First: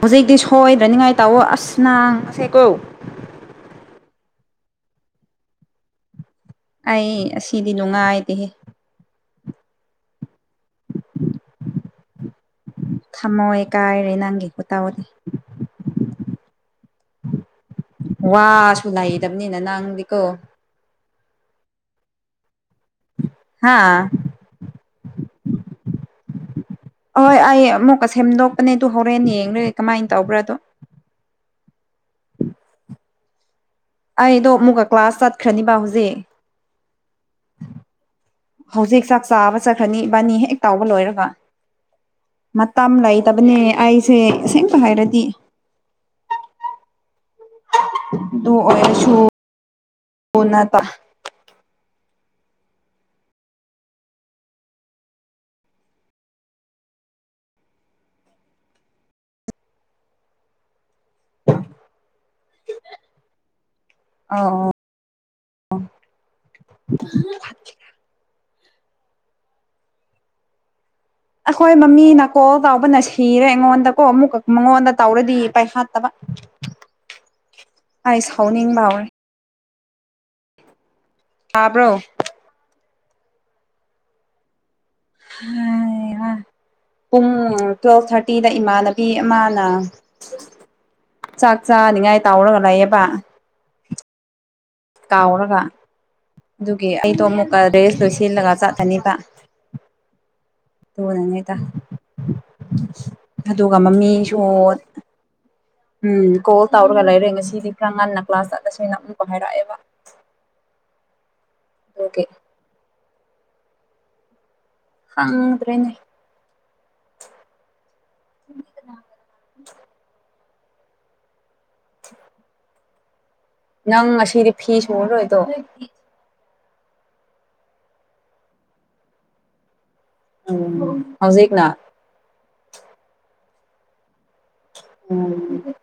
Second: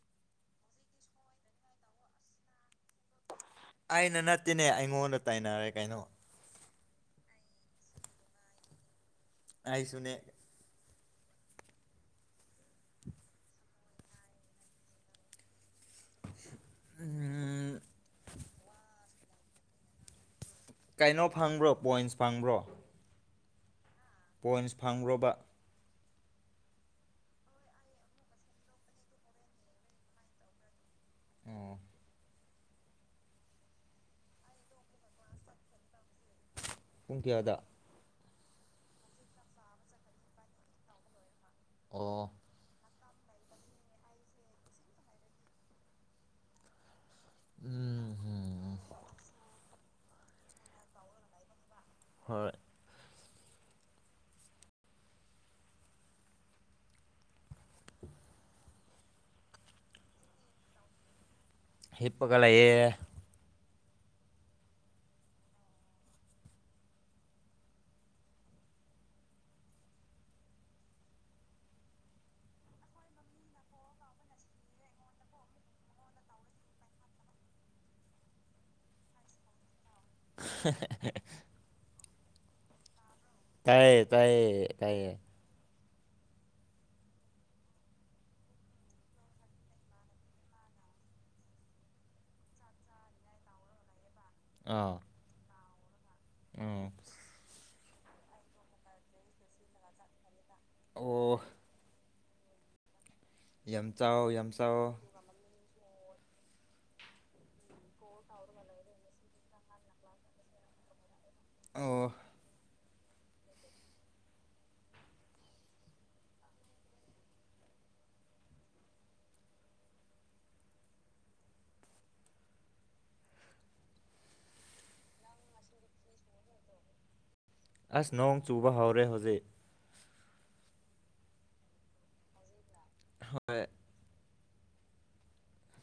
ꯍꯧꯖꯤꯛꯇꯤ ꯁꯣꯏꯗꯅꯤꯡꯉꯥꯏ ꯇꯧꯑꯣ ꯑꯁ ꯅꯥꯡ ꯕꯁꯦꯀꯣ ꯑꯩꯅ ꯅꯠꯇꯦꯅꯦ ꯑꯩꯉꯣꯟꯗ ꯇꯥꯏꯅꯔꯦ ꯀꯩꯅꯣ ꯑꯩ ꯑꯁꯤꯗꯤ ꯅꯨꯡꯉꯥꯏꯇꯦꯍꯦ ꯑꯩꯁꯨꯅꯦ [inaudible] ꯊꯝꯃꯣꯏ ꯀꯥꯏꯔꯦ ꯅꯪꯒꯤ ꯈꯨꯇꯧꯗꯤ ꯎꯝ ꯋꯥꯁꯨ ꯅꯩꯗꯕꯅꯤꯅ ꯅꯪꯗꯤꯀꯣ ꯀꯩꯅꯣ ꯐꯪꯕ꯭ꯔꯣ ꯄꯣꯏꯟꯁ ꯐꯪꯕ꯭ꯔꯣ ꯍꯥꯥ ꯄꯣꯏꯟꯁ ꯐꯪ꯭ꯕꯔꯣꯕꯥ ꯍꯣꯏ ꯑꯩ ꯑꯃꯨꯛꯀ ꯁꯦꯝꯗꯣꯛꯄꯅꯦ ꯑꯗꯨ ꯍꯧꯔꯦꯟ ꯌꯦꯡꯔꯒꯦ ꯀꯃꯥꯏ ꯇꯧꯕ꯭ꯔꯥ ꯑꯗꯣ ꯑꯣ ꯑꯩꯗꯣ ꯑꯃꯨꯛꯀ ꯀ꯭ꯂꯥꯁ ꯆꯠꯈ꯭ꯔꯅꯤꯕ ꯍꯨꯖꯤꯛ ꯄꯨꯡ ꯀꯌꯥꯗ ꯍꯧꯖꯤꯛ ꯆꯥꯛ ꯆꯥꯕ ꯆꯠꯈ꯭ꯔꯅꯤ ꯏꯕꯥꯅꯤ ꯍꯦꯛ ꯇꯧꯕ ꯂꯣꯏꯔꯒ ꯑꯣ ꯃꯇꯝ ꯂꯩꯇꯕꯅꯦ ꯑꯩꯁꯦ ꯑꯁꯦꯡꯕ ꯍꯥꯏꯔꯗꯤ ꯎꯝ ꯑꯗꯨ ꯎꯝ ꯑꯣꯏꯔꯁꯨ ꯀꯣꯟꯅ ꯇꯞ ꯍꯣꯏ [inaudible] ꯍꯤꯞꯄꯑꯒ ꯂꯩꯌꯦ ꯑꯧ [unintelligible] ꯑꯈꯣꯏ ꯃꯃꯤꯅꯥ ꯀꯣꯜ ꯇꯧꯕꯅ ꯁꯤꯔꯦ ꯑꯩꯉꯣꯟꯗꯀꯣ ꯑꯃꯨꯛꯀ ꯃꯉꯣꯟꯗ ꯇꯧꯔꯗꯤ ꯄꯥꯏꯈꯠꯇꯕ ꯑꯩ ꯁꯥꯎꯅꯤꯡꯕ ꯍꯧꯔꯦ [unintelligible] ꯇꯥꯕ꯭ꯔꯣ ꯇꯥꯏꯌꯦ ꯇꯥꯏꯌꯦ ꯇꯥꯏꯌꯦ ꯍꯩ ꯍꯥ ꯄꯨꯡ ꯇꯨꯋꯦꯜꯐ ꯊꯥꯔꯇꯤꯗ ꯏꯃꯥꯟꯅꯕꯤ ꯑꯃꯅ ꯆꯥꯛ ꯆꯥꯅꯤꯡꯉꯥꯏ ꯇꯧꯔꯒ ꯂꯩꯌꯦꯕ ꯑꯥ ꯀꯥꯎꯔꯒ ꯎꯝ ꯑꯗꯨꯒꯤ ꯑꯩꯗꯣ ꯑꯃꯨꯛꯀ ꯔꯦꯁ ꯂꯣꯏ ꯁꯤꯜꯂꯒ ꯆꯠꯂꯅꯤꯕ ꯑꯣ ꯑꯗꯨꯅꯅꯤꯗ ꯑꯗꯨꯒ ꯌꯥꯝ ꯆꯥꯎ ꯃꯃꯤꯁꯨ ꯌꯥꯝ ꯆꯥꯎ ꯎꯝ ꯀꯣꯜ ꯇꯧꯔꯒ ꯂꯩꯔꯦ ꯉꯁꯤꯗꯤ ꯈꯔ ꯉꯟꯅ ꯀ꯭ꯂꯥꯁ ꯆꯠꯂꯁꯦꯅ ꯑꯃꯨꯛꯀ ꯍꯥꯏꯔꯛꯑꯦꯕ ꯑꯣ ꯑꯗꯨꯒꯤ ꯈꯪꯗ꯭ꯔꯦꯅꯦ [inaudible] ꯅꯪ ꯉꯁꯤꯗꯤ ꯐꯤ ꯁꯨꯔꯔꯣꯏꯗꯣ ꯑꯁ ꯅꯣꯡ ꯆꯨꯕ ꯍꯧꯔꯦ ꯍꯧꯖꯤꯛ ꯎꯝ ꯍꯧꯖꯤꯛꯅ ꯍꯣꯏ ꯎꯝ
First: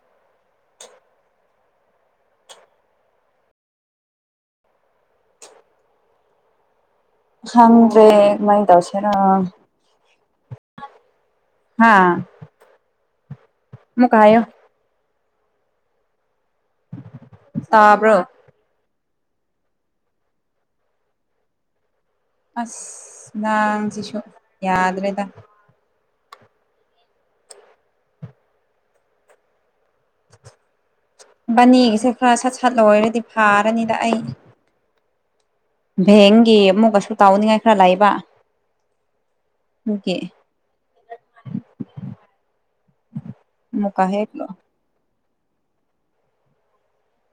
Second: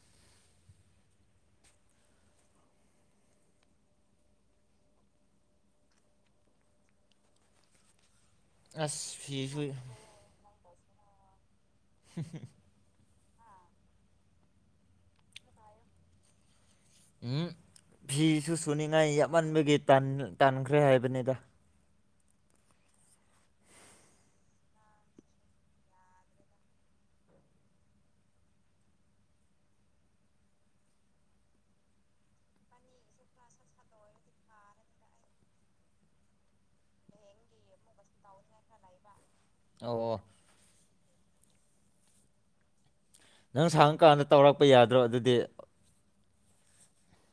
ꯈꯪꯗ꯭ꯔꯦ ꯀꯃꯥꯏꯟ ꯑꯁ ꯇꯧꯁꯤꯔ ꯐꯤꯁꯨ ꯍꯥꯥ ꯑꯃꯨꯛꯀ ꯍꯥꯏꯌꯨ [inaudible] ꯎꯝ ꯇꯥꯕ꯭ꯔꯣ ꯐꯤꯁꯨ ꯁꯨꯅꯤꯡꯉꯥꯏ ꯌꯥꯝꯃꯟꯕꯒꯤ ꯇꯟ ꯇꯟꯈ꯭ꯔꯦ ꯍꯥꯏꯕꯅꯤꯗ ꯑꯁ ꯅꯪꯁꯤꯁꯨ ꯌꯥꯗ꯭ꯔꯦꯗ ꯏꯕꯅꯤꯒꯤꯁꯦ ꯈꯔ ꯁꯠ ꯁꯠ ꯂꯣꯏꯔꯗꯤ ꯐꯥꯔꯅꯤꯗ ꯑꯩ ꯕꯦꯡꯒꯤ ꯑꯃꯨꯛꯀꯁꯨ ꯇꯥꯎꯅꯤꯡꯉꯥꯏ ꯈꯔ ꯂꯩꯕ ꯑꯣ ꯑꯗꯨꯒꯤ ꯑꯣ ꯅꯪ ꯑꯃꯨꯛꯀ ꯁꯥꯡꯉꯀꯥꯟꯗ ꯍꯦꯛ ꯇꯧꯔꯛꯄ ꯌꯥꯗ꯭ꯔꯣ ꯑꯗꯨꯗꯤ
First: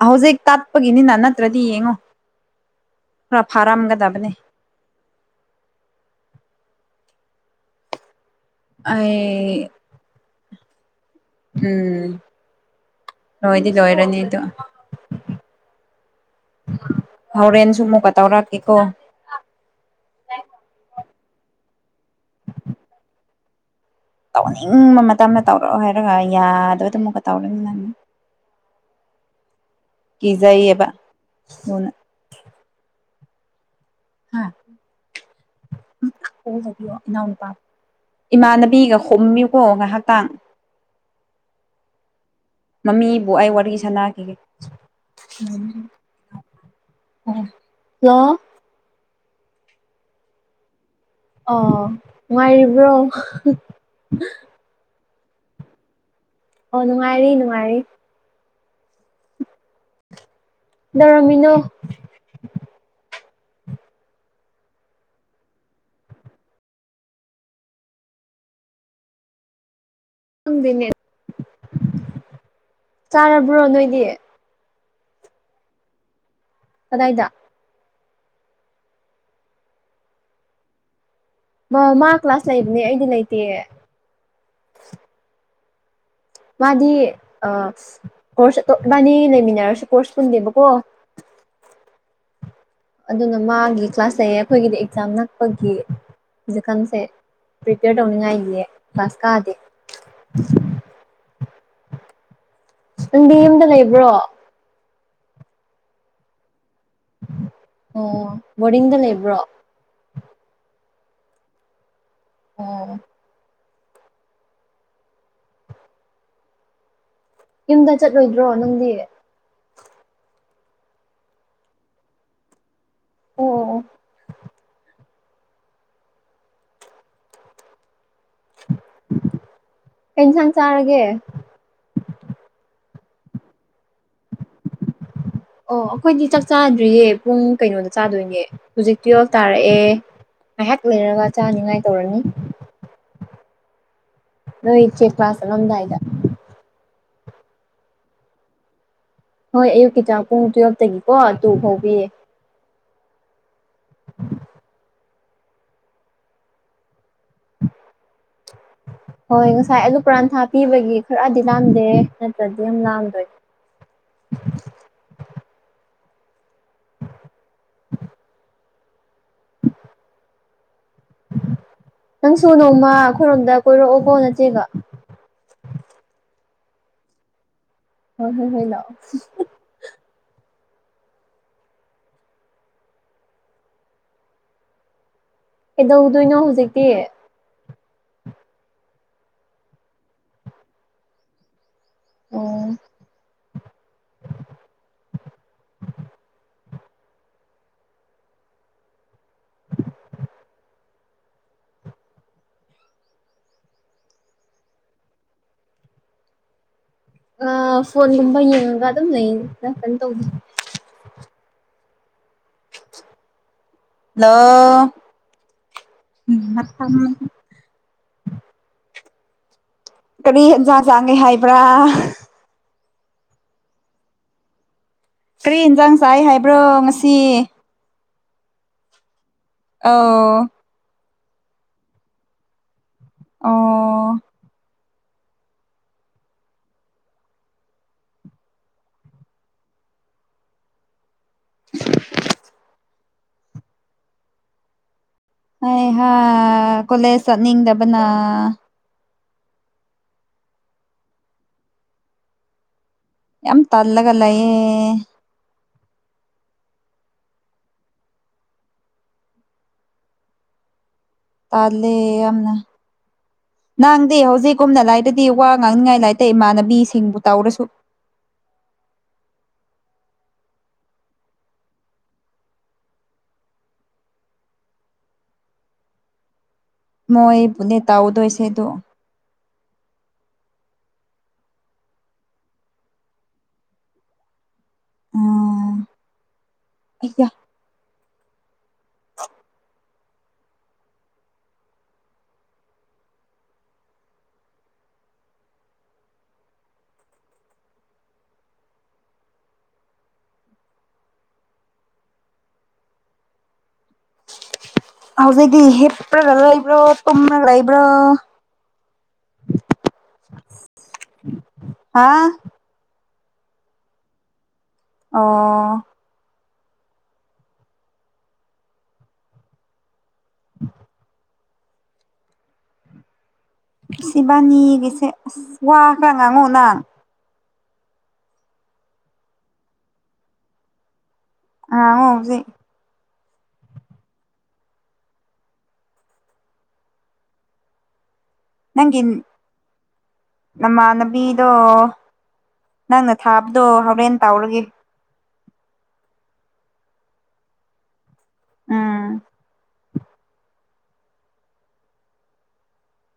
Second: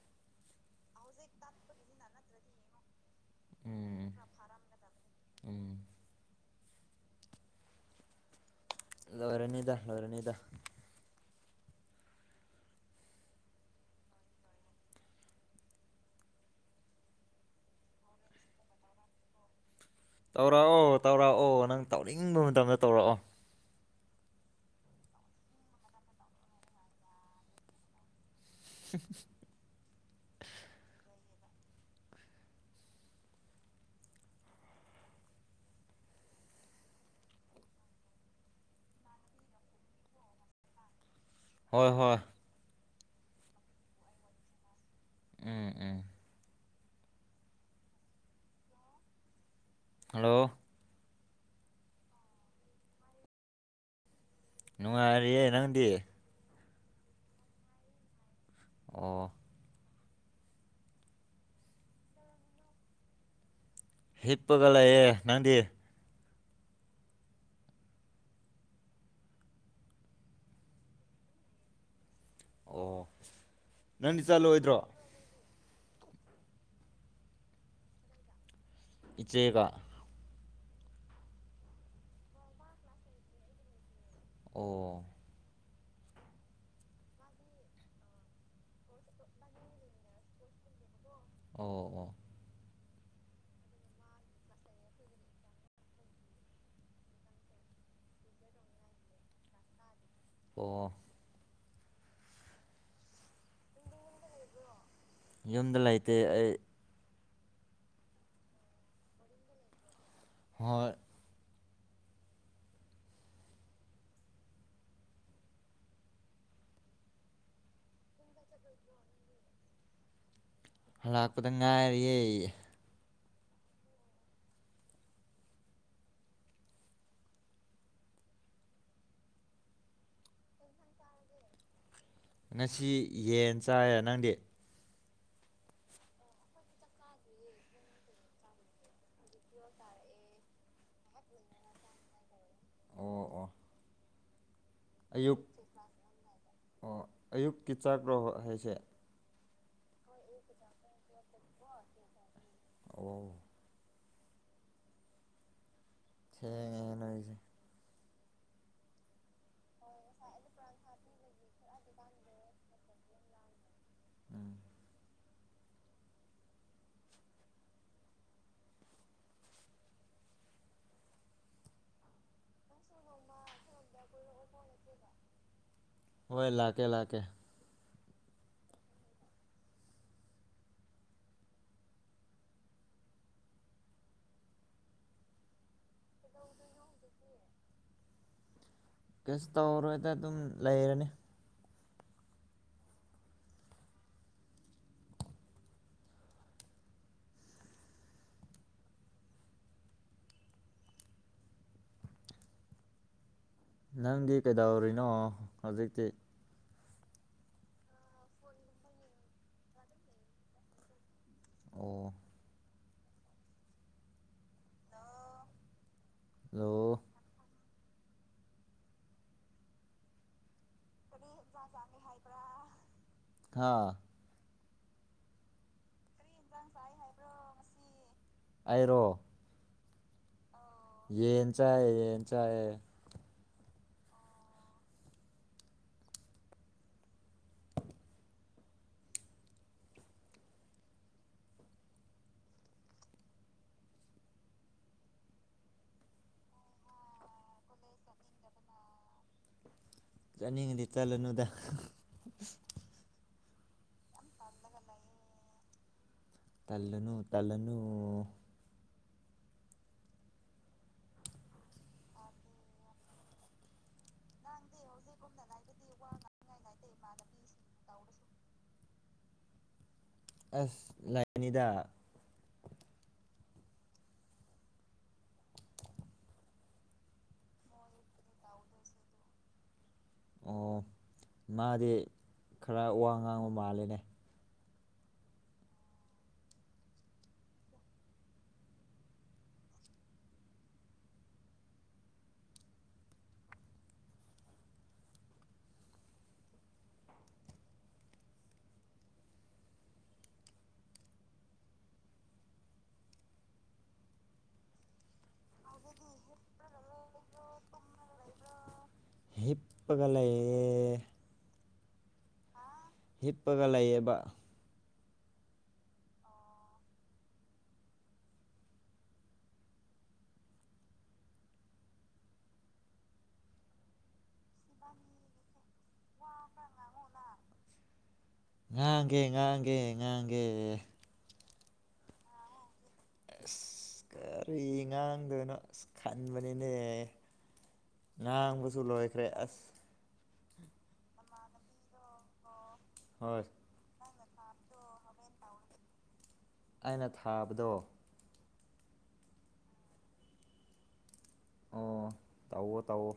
ꯍꯧꯖꯤꯛ ꯇꯞꯄꯒꯤꯅꯤꯅ ꯅꯠꯇ꯭ꯔꯗꯤ ꯌꯦꯡꯉꯣ ꯈꯔ ꯎꯝ ꯐꯥꯔꯝꯒꯗꯕꯅꯦ ꯎꯝ ꯑꯩ ꯂꯣꯏꯔꯅꯤꯗ ꯂꯣꯏꯔꯅꯤꯗ ꯎꯝ ꯂꯣꯏꯗꯤ ꯂꯣꯏꯔꯅꯤꯗꯣ ꯍꯣꯔꯦꯟꯁꯨ ꯑꯃꯨꯛꯀ ꯇꯧꯔꯛꯀꯦꯀꯣ ꯇꯧꯔꯛꯑꯣ ꯇꯧꯔꯛꯑꯣ ꯅꯪ ꯇꯧꯅꯤꯡꯕ ꯃꯇꯝꯗ ꯇꯧꯔꯛꯑꯣ ꯇꯧꯅꯤꯡꯕ ꯃꯇꯝꯗ ꯇꯧꯔꯛꯑꯣ ꯍꯥꯏꯔꯒ ꯌꯥꯗ꯭ꯔꯒꯅ ꯑꯃꯨꯛꯀ ꯇꯧꯔꯅꯤ ꯅꯪ [unintelligible] ꯀꯤꯖꯩꯑꯦꯕ ꯑꯗꯨꯅ ꯍꯥ ꯏꯅꯥꯎꯅꯨꯄꯥ ꯏꯃꯥꯟꯅꯕꯤꯒ ꯍꯨꯝꯃꯤꯎꯀꯣ ꯉꯥꯏꯍꯥꯛꯇꯥꯡ ꯍꯣꯏ ꯍꯣꯏ ꯃꯃꯤꯕꯨ ꯑꯩ ꯋꯥꯔꯤ ꯁꯥꯟꯅꯈꯤꯒꯦ ꯎꯝ ꯎꯝ ꯍꯜꯂꯣ ꯍꯜꯂꯣ ꯑꯣ ꯅꯨꯉꯥꯏꯔꯤꯕ꯭ꯔꯣ ꯅꯨꯡꯉꯥꯏꯔꯤꯌꯦ ꯅꯪꯗꯤ ꯑꯣ ꯅꯨꯡꯉꯥꯏꯔꯤ ꯅꯨꯡꯉꯥꯏꯔꯤ ꯑꯣ ꯀꯩꯗꯧꯔꯝꯃꯤꯅꯣ ꯍꯤꯞꯄꯒ ꯂꯩꯌꯦ ꯅꯪꯗꯤ ꯈꯪꯗꯦꯅꯦ ꯆꯥꯔꯕ꯭ꯔꯣ ꯅꯣꯏꯗꯤ ꯆꯜꯂꯣꯏꯗ꯭ꯔꯣ ꯀꯗꯥꯏꯗ ꯏꯆꯦꯒ ꯃꯣ ꯃꯥ ꯀ꯭ꯂꯥꯁ ꯂꯩꯕꯅꯦ ꯑꯩꯗꯤ ꯂꯩꯇꯦꯌꯦ ꯑꯣ ꯃꯥꯗꯤ ꯑ ꯀꯣꯔꯁ ꯑꯇꯣ ꯏꯕꯥꯅꯤ ꯂꯩꯃꯤꯟꯅꯔꯁꯨ ꯀꯣꯔꯁ ꯄꯨꯟꯗꯦꯕꯀꯣ ꯑꯣ ꯑꯣ ꯑꯗꯨꯅ ꯃꯥꯒꯤ ꯀ꯭ꯂꯥꯁ ꯂꯩꯌꯦ ꯑꯈꯣꯏꯒꯤꯗꯤ ꯑꯦꯛꯖꯥꯝ ꯅꯛꯄꯒꯤ ꯍꯧꯖꯤꯛꯀꯥꯟꯁꯦ ꯄ꯭ꯔꯤꯄꯦꯌꯔ ꯇꯧꯅꯤꯡꯉꯥꯏꯒꯤ ꯀ꯭ꯂꯥꯁ ꯀꯥꯗꯦ ꯑꯣ ꯅꯪꯗꯤ ꯌꯨꯝꯗ ꯂꯩꯕ꯭ꯔꯣ ꯂꯩꯕ꯭ꯔꯣ ꯌꯨꯝꯗ ꯂꯩꯇꯦ ꯑꯩ ꯑꯣ ꯕꯣꯔꯗꯤꯡꯗ ꯂꯩꯕ꯭ꯔꯣ ꯍꯣꯏ ꯑꯣ ꯌꯨꯝꯗ ꯆꯠꯂꯣꯏꯗ꯭ꯔꯣ ꯅꯪꯗꯤ ꯍꯉꯥꯛꯄꯗ ꯉꯥꯏꯔꯤꯌꯦ ꯑꯣ ꯑꯣ ꯑꯣ ꯀꯩ ꯏꯟꯁꯥꯡ ꯆꯥꯔꯒꯦ ꯉꯁꯤ ꯌꯦꯟ ꯆꯥꯏꯌꯦ ꯅꯪꯗꯤ ꯑꯣ ꯑꯈꯣꯏꯗꯤ ꯆꯥꯛ ꯆꯥꯗ꯭ꯔꯤꯌꯦ ꯄꯨꯡ ꯀꯩꯅꯣꯗ ꯆꯥꯗꯣꯏꯅꯦ ꯍꯨꯖꯤꯛ ꯇꯨꯌꯦꯜ꯭ꯐ ꯇꯥꯔꯛꯑꯦ ꯉꯥꯏꯍꯥꯛ ꯂꯩꯔꯒ ꯆꯥꯅꯤꯉꯥꯏ ꯇꯧꯔꯅꯤ ꯑꯣ ꯑꯣ ꯅꯣꯏ ꯆꯦ ꯀ꯭ꯂꯥꯁ ꯑꯌꯨꯛ ꯆꯠꯂꯝꯗꯥꯏꯗ ꯑꯣ ꯑꯌꯨꯛꯀꯤ ꯆꯥꯛꯔꯣ ꯍꯥꯏꯁꯦ ꯍꯣꯏ ꯑꯌꯨꯛꯀꯤ ꯆꯥꯛ ꯄꯨꯡ ꯇꯨꯌꯦꯜ꯭ꯐꯇꯒꯤꯀꯣ ꯇꯨ ꯐꯥꯎ ꯄꯤꯌꯦ ꯑꯑꯣ ꯊꯦꯡꯉꯦꯍꯦ ꯅꯣꯏꯖꯤ ꯍꯣꯏ ꯉꯁꯥꯏ ꯑꯂꯨ ꯄꯥꯔꯥꯟꯊꯥ ꯄꯤꯕꯒꯤ ꯈꯔꯗꯤ ꯂꯥꯝꯗꯦ ꯅꯠꯇ꯭ꯔꯗꯤ ꯌꯥꯝ ꯂꯥꯝꯗꯣꯏ ꯎꯝ ꯅꯪꯁꯨ ꯅꯣꯡꯃꯥ ꯑꯈꯣꯏꯔꯣꯝꯗ ꯀꯣꯏꯔꯛꯑꯣ ꯀꯣ ꯅꯆꯦꯒ ꯍꯣꯏ ꯂꯥꯛꯀꯦ ꯂꯥꯛꯀꯦ ꯍꯣꯏ ꯍꯣꯏ ꯍꯣꯏ ꯂꯥꯛꯑꯣ ꯀꯩꯗꯧꯗꯣꯏꯅꯣ ꯍꯨꯖꯤꯛꯇꯤ ꯀꯩꯁꯨ ꯇꯧꯔꯣꯏꯗ ꯑꯗꯨꯝ ꯂꯩꯔꯅꯤ ꯑꯣ ꯅꯪꯗꯤ ꯀꯩꯗꯧꯔꯤꯅꯣ ꯍꯧꯖꯤꯛꯇꯤ ꯑ ꯐꯣꯟꯒꯨꯝꯕ ꯌꯦꯡꯉꯒ ꯑꯗꯨꯝ ꯂꯩꯗ ꯀꯩꯝ ꯇꯧꯗꯦ ꯑꯣ ꯍꯜꯂꯣ ꯍꯂꯣ ꯀꯔꯤ ꯍꯦꯟꯖꯥꯡ ꯆꯥꯡꯒꯦ ꯍꯥꯏꯕ꯭ꯔꯥ ꯕ꯭ꯔꯥ ꯍꯥꯥ ꯀ꯭ꯔꯤ ꯏꯟꯖꯥꯡ ꯆꯥꯏ ꯍꯥꯏꯕ꯭ꯔꯣ ꯉꯁꯤ ꯑꯩꯔꯣ ꯑꯣ ꯌꯦꯟ ꯆꯥꯏ ꯌꯦꯟ ꯆꯥꯏꯌꯦ ꯑꯣ [unintelligible] ꯍꯩ ꯍꯥ ꯀꯣꯂꯦꯖ ꯆꯠꯅꯤꯡꯗꯕꯅꯥ ꯆꯠꯅꯤꯡꯉꯗꯤ ꯆꯠꯂꯨꯅꯨꯗ ꯌꯥꯝ ꯇꯜꯂꯒ ꯂꯩꯌꯦ ꯇꯜꯂꯨꯅꯨ ꯇꯜꯂꯨꯅꯨ ꯇꯥꯜꯂꯦ ꯌꯥꯝꯅ ꯅꯥꯡꯗꯤ ꯍꯧꯖꯤꯛꯀꯨꯝꯅ ꯂꯩꯔꯥꯗꯤ ꯋꯥ ꯉꯥꯡꯅꯤꯡꯉꯥꯏ ꯂꯩꯇꯦ ꯏꯃꯥꯟꯅꯕꯤꯁꯤꯡꯕꯨ ꯇꯧꯔꯁꯨ ꯇꯧꯔꯤ [unintelligible] ꯑꯁ ꯂꯩꯅꯤꯗ ꯃꯣꯏ ꯕꯨꯅꯦ ꯇꯧꯗꯣꯏꯁꯦꯗꯣ ꯑꯣ ꯃꯥꯗꯤ ꯈꯔ ꯋꯥ ꯉꯥꯡꯕ ꯃꯥꯜꯂꯦꯅꯦ ꯎꯝ ꯑꯩꯒ [inaudible] ꯍꯧꯖꯤꯛꯗꯤ ꯍꯤꯄ꯭ꯔꯒ ꯂꯩꯕ꯭ꯔꯣ ꯇꯨꯝꯔꯒ ꯂꯩꯕ꯭ꯔꯣ ꯍꯤꯞꯄꯥꯒ ꯂꯩꯌꯦ ꯍꯥꯥ ꯍꯤꯞꯄꯒ ꯂꯩꯌꯦꯕ ꯑꯣ [inaudible] ꯁꯤ ꯏꯕꯅꯤꯒꯤꯁꯦ ꯑꯁ ꯋꯥꯈ꯭ꯔ ꯉꯥꯡꯉꯣꯅ ꯉꯥꯡꯒꯦ ꯉꯥꯡꯒꯦ ꯉꯥꯡꯒꯦ ꯉꯥꯡꯉꯣ ꯍꯧꯖꯤꯛ ꯑꯁ ꯀꯔꯤ ꯉꯥꯡꯗꯣꯏꯅꯣ ꯑꯁ ꯈꯟꯕꯅꯤꯅꯦ ꯉꯥꯡꯕꯁꯨ ꯅꯪꯒꯤ ꯂꯣꯏꯈ꯭ꯔꯦ ꯑꯁ ꯅꯃꯥꯟꯅꯕꯤꯗꯣ ꯅꯪꯅ ꯍꯣꯏ ꯊꯥꯕꯗꯣ ꯍꯣꯔꯦꯟ ꯇꯥꯎꯔꯒꯦ ꯑꯩꯅ ꯊꯥꯕꯗꯣ ꯎꯝ ꯑꯣ ꯇꯧꯋꯣ ꯇꯧꯋꯣ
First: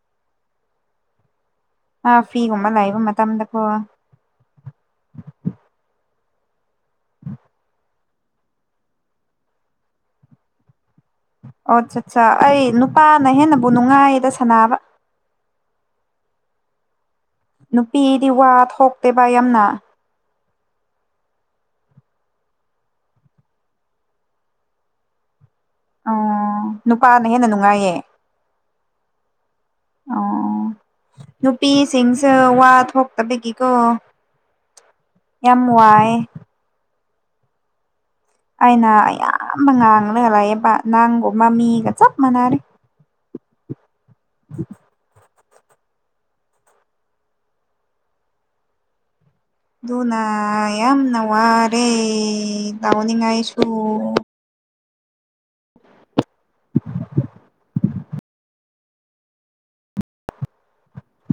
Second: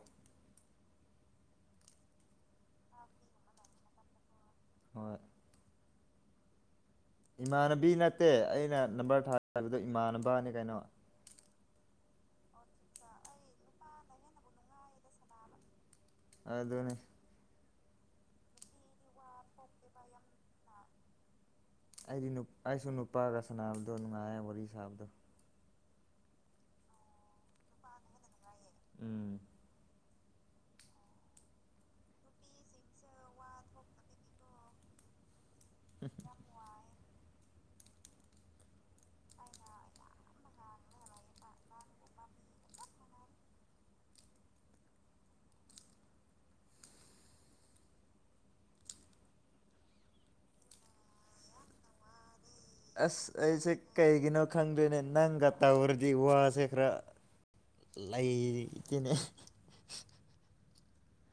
ꯑꯥ ꯐꯤꯒꯨꯝꯕ ꯂꯩꯕ ꯃꯇꯝꯗꯀꯣ ꯍꯣꯏ ꯏꯃꯥꯟꯅꯕꯤ ꯅꯠꯇꯦ ꯑꯩꯅ ꯅꯝꯕꯔ ꯊꯥ ꯊꯥꯕꯗꯣ ꯏꯃꯥꯟꯅꯕꯅꯦ ꯀꯩꯅꯣ ꯑꯣ ꯆꯥ ꯆꯥ ꯑꯩ ꯅꯨꯄꯥꯅ ꯍꯦꯟꯅꯕꯨ ꯅꯨꯡꯉꯥꯏꯌꯦꯗ ꯁꯥꯟꯅꯕ ꯑꯗꯨꯅꯤ ꯅꯨꯄꯤꯗꯤ ꯋꯥ ꯊꯣꯛꯇꯦꯕ ꯌꯥꯝꯅ ꯑꯩꯗꯤ ꯅꯨꯞ ꯑꯩꯁꯨ ꯅꯨꯄꯥꯒ ꯁꯥꯟꯅꯥꯕꯗꯣ ꯅꯨꯡꯉꯥꯏꯌꯦ ꯋꯥꯔꯤ ꯁꯥꯕꯗꯣ ꯑꯣ ꯅꯨꯄꯥꯅ ꯍꯦꯟꯅ ꯅꯨꯡꯉꯥꯏꯌꯦ ꯎꯝ ꯑꯣ ꯅꯨꯄꯤꯁꯤꯡꯁꯨ ꯋꯥ ꯊꯣꯛꯇꯕꯒꯤꯀꯣ ꯌꯥꯝ ꯋꯥꯏꯌꯦ ꯑꯩꯅ ꯑꯌꯥꯝꯕ ꯉꯥꯥꯡꯔꯒ ꯂꯩꯌꯦꯕ ꯅꯪꯒꯨꯝꯕ ꯃꯤꯒ ꯆꯥꯞ ꯃꯥꯅꯔꯦ [inaudible] ꯑꯗꯨꯅ ꯌꯥꯝꯅ ꯋꯥꯔꯦ ꯑꯁ ꯇꯧꯅꯤꯡꯉꯥꯏꯁꯨ ꯑꯩꯁꯦ ꯀꯩꯒꯤꯅꯣ ꯈꯪꯗꯦꯅꯦ ꯅꯪꯒ ꯇꯧꯔꯗꯤ ꯋꯥꯁꯦ ꯈꯔ ꯂꯩꯇꯦꯅꯦ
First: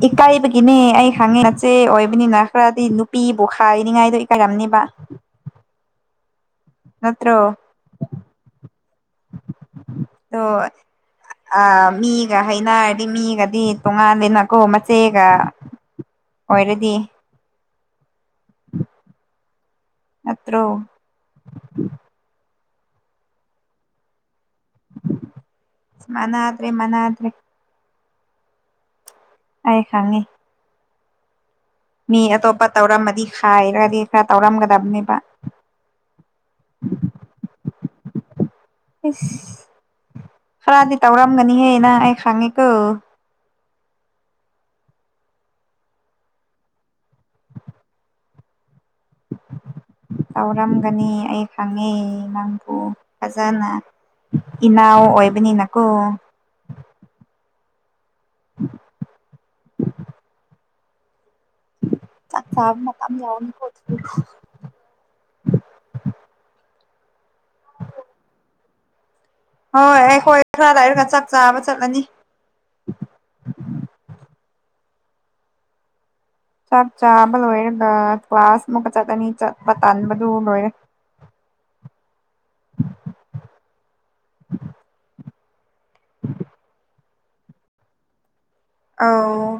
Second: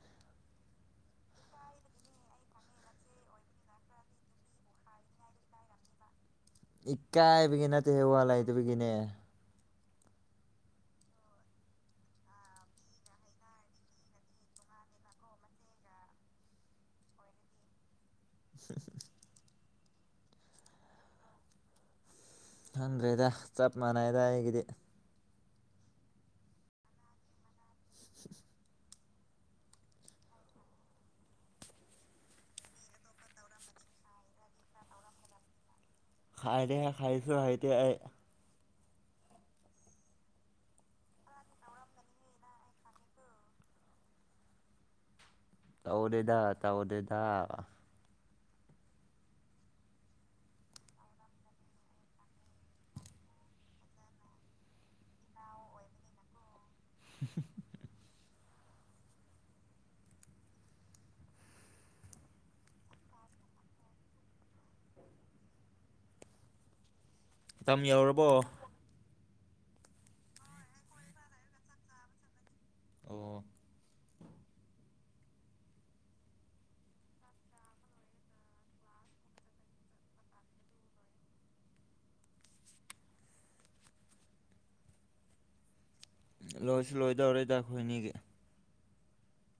ꯏꯀꯥꯏꯕꯒꯤꯅꯦ ꯑꯩ ꯍꯪꯉꯦ ꯅꯆꯦ ꯑꯣꯏꯕꯅꯤꯅ ꯈꯔꯗꯤ ꯅꯨꯄꯤꯕꯨ ꯍꯥꯏꯅꯤꯡꯉꯥꯏꯗꯣ ꯏꯀꯥꯏꯔꯝꯅꯤꯕ ꯅꯠꯇ꯭ꯔꯣ ꯏꯀꯥꯏꯕꯒꯤ ꯅꯠꯇꯦꯍꯦ ꯋꯥ ꯂꯩꯇꯕꯒꯤꯅꯦ ꯇꯣ ꯑꯥ ꯃꯤꯒ ꯍꯩꯅꯔꯗꯤ ꯃꯤꯒꯗꯤ ꯇꯉꯥꯜꯂꯦꯅꯀꯣ ꯃꯆꯦꯒ ꯑꯣꯏꯔꯗꯤ [inaudible] ꯅꯠꯇ꯭ꯔꯣ ꯈꯪꯗ꯭ꯔꯦꯗ ꯆꯞ ꯃꯥꯟꯅꯩꯗ ꯑꯩꯒꯤꯗꯤ ꯃꯅꯥꯗꯦ ꯃꯅꯥꯗ꯭ꯔꯦ꯫ [inaudible] ꯑꯩ ꯈꯪꯉꯤ꯫ ꯃꯤ ꯑꯇꯣꯞꯄ ꯇꯧꯔꯝꯃꯗꯤ ꯍꯥꯏꯔꯥꯗꯤ ꯈꯔꯥ ꯇꯧꯔꯝꯒꯗꯕꯅꯦꯕ꯫ ꯈꯥꯏꯔꯦ [inaudible] ꯍꯥꯏꯗꯦ ꯑꯩ꯫ ꯏꯁꯁ ꯈꯔꯥꯗꯤ ꯇꯧꯔꯝꯒꯅꯤꯍꯦ ꯅꯪ ꯑꯩ ꯈꯪꯉꯤꯀꯣ꯫ ꯇꯧꯗꯦꯗ ꯇꯧꯗꯦꯗ꯫ [inaudible] ꯇꯧꯔꯝꯒꯅꯤ ꯑꯩ ꯈꯪꯉꯦ ꯅꯪꯕꯨ ꯐꯖꯅ꯫ ꯏꯅꯥꯎ ꯑꯣꯏꯕꯅꯤꯅꯀꯣ꯫ [inaudible] [inaudible] ꯆꯥꯛ ꯆꯥꯕ ꯃꯇꯥꯝ ꯌꯧꯔꯦꯀꯣ ꯑꯗꯨꯗꯤ꯫ ꯃꯇꯝ ꯌꯧꯔꯕꯣ꯫ ꯍꯣꯏ ꯑꯩꯈꯣꯏ ꯈꯔ ꯂꯩꯔꯒ ꯆꯥꯛ ꯆꯥꯕ ꯆꯠꯂꯅꯤ꯫ ꯑꯣ ꯆꯥꯛ ꯆꯥꯕ ꯂꯣꯏꯔꯒ ꯀ꯭ꯂꯥꯁ ꯃꯨꯛꯀ ꯆꯠꯂꯅꯤ ꯆꯠꯄ ꯇꯟꯕꯗꯨ ꯂꯣꯏꯔꯦ ꯂꯣꯏꯁꯨ ꯂꯣꯏꯗꯧꯔꯦꯗ ꯑꯈꯣꯏꯅꯤꯒꯤ꯫ ꯑꯧ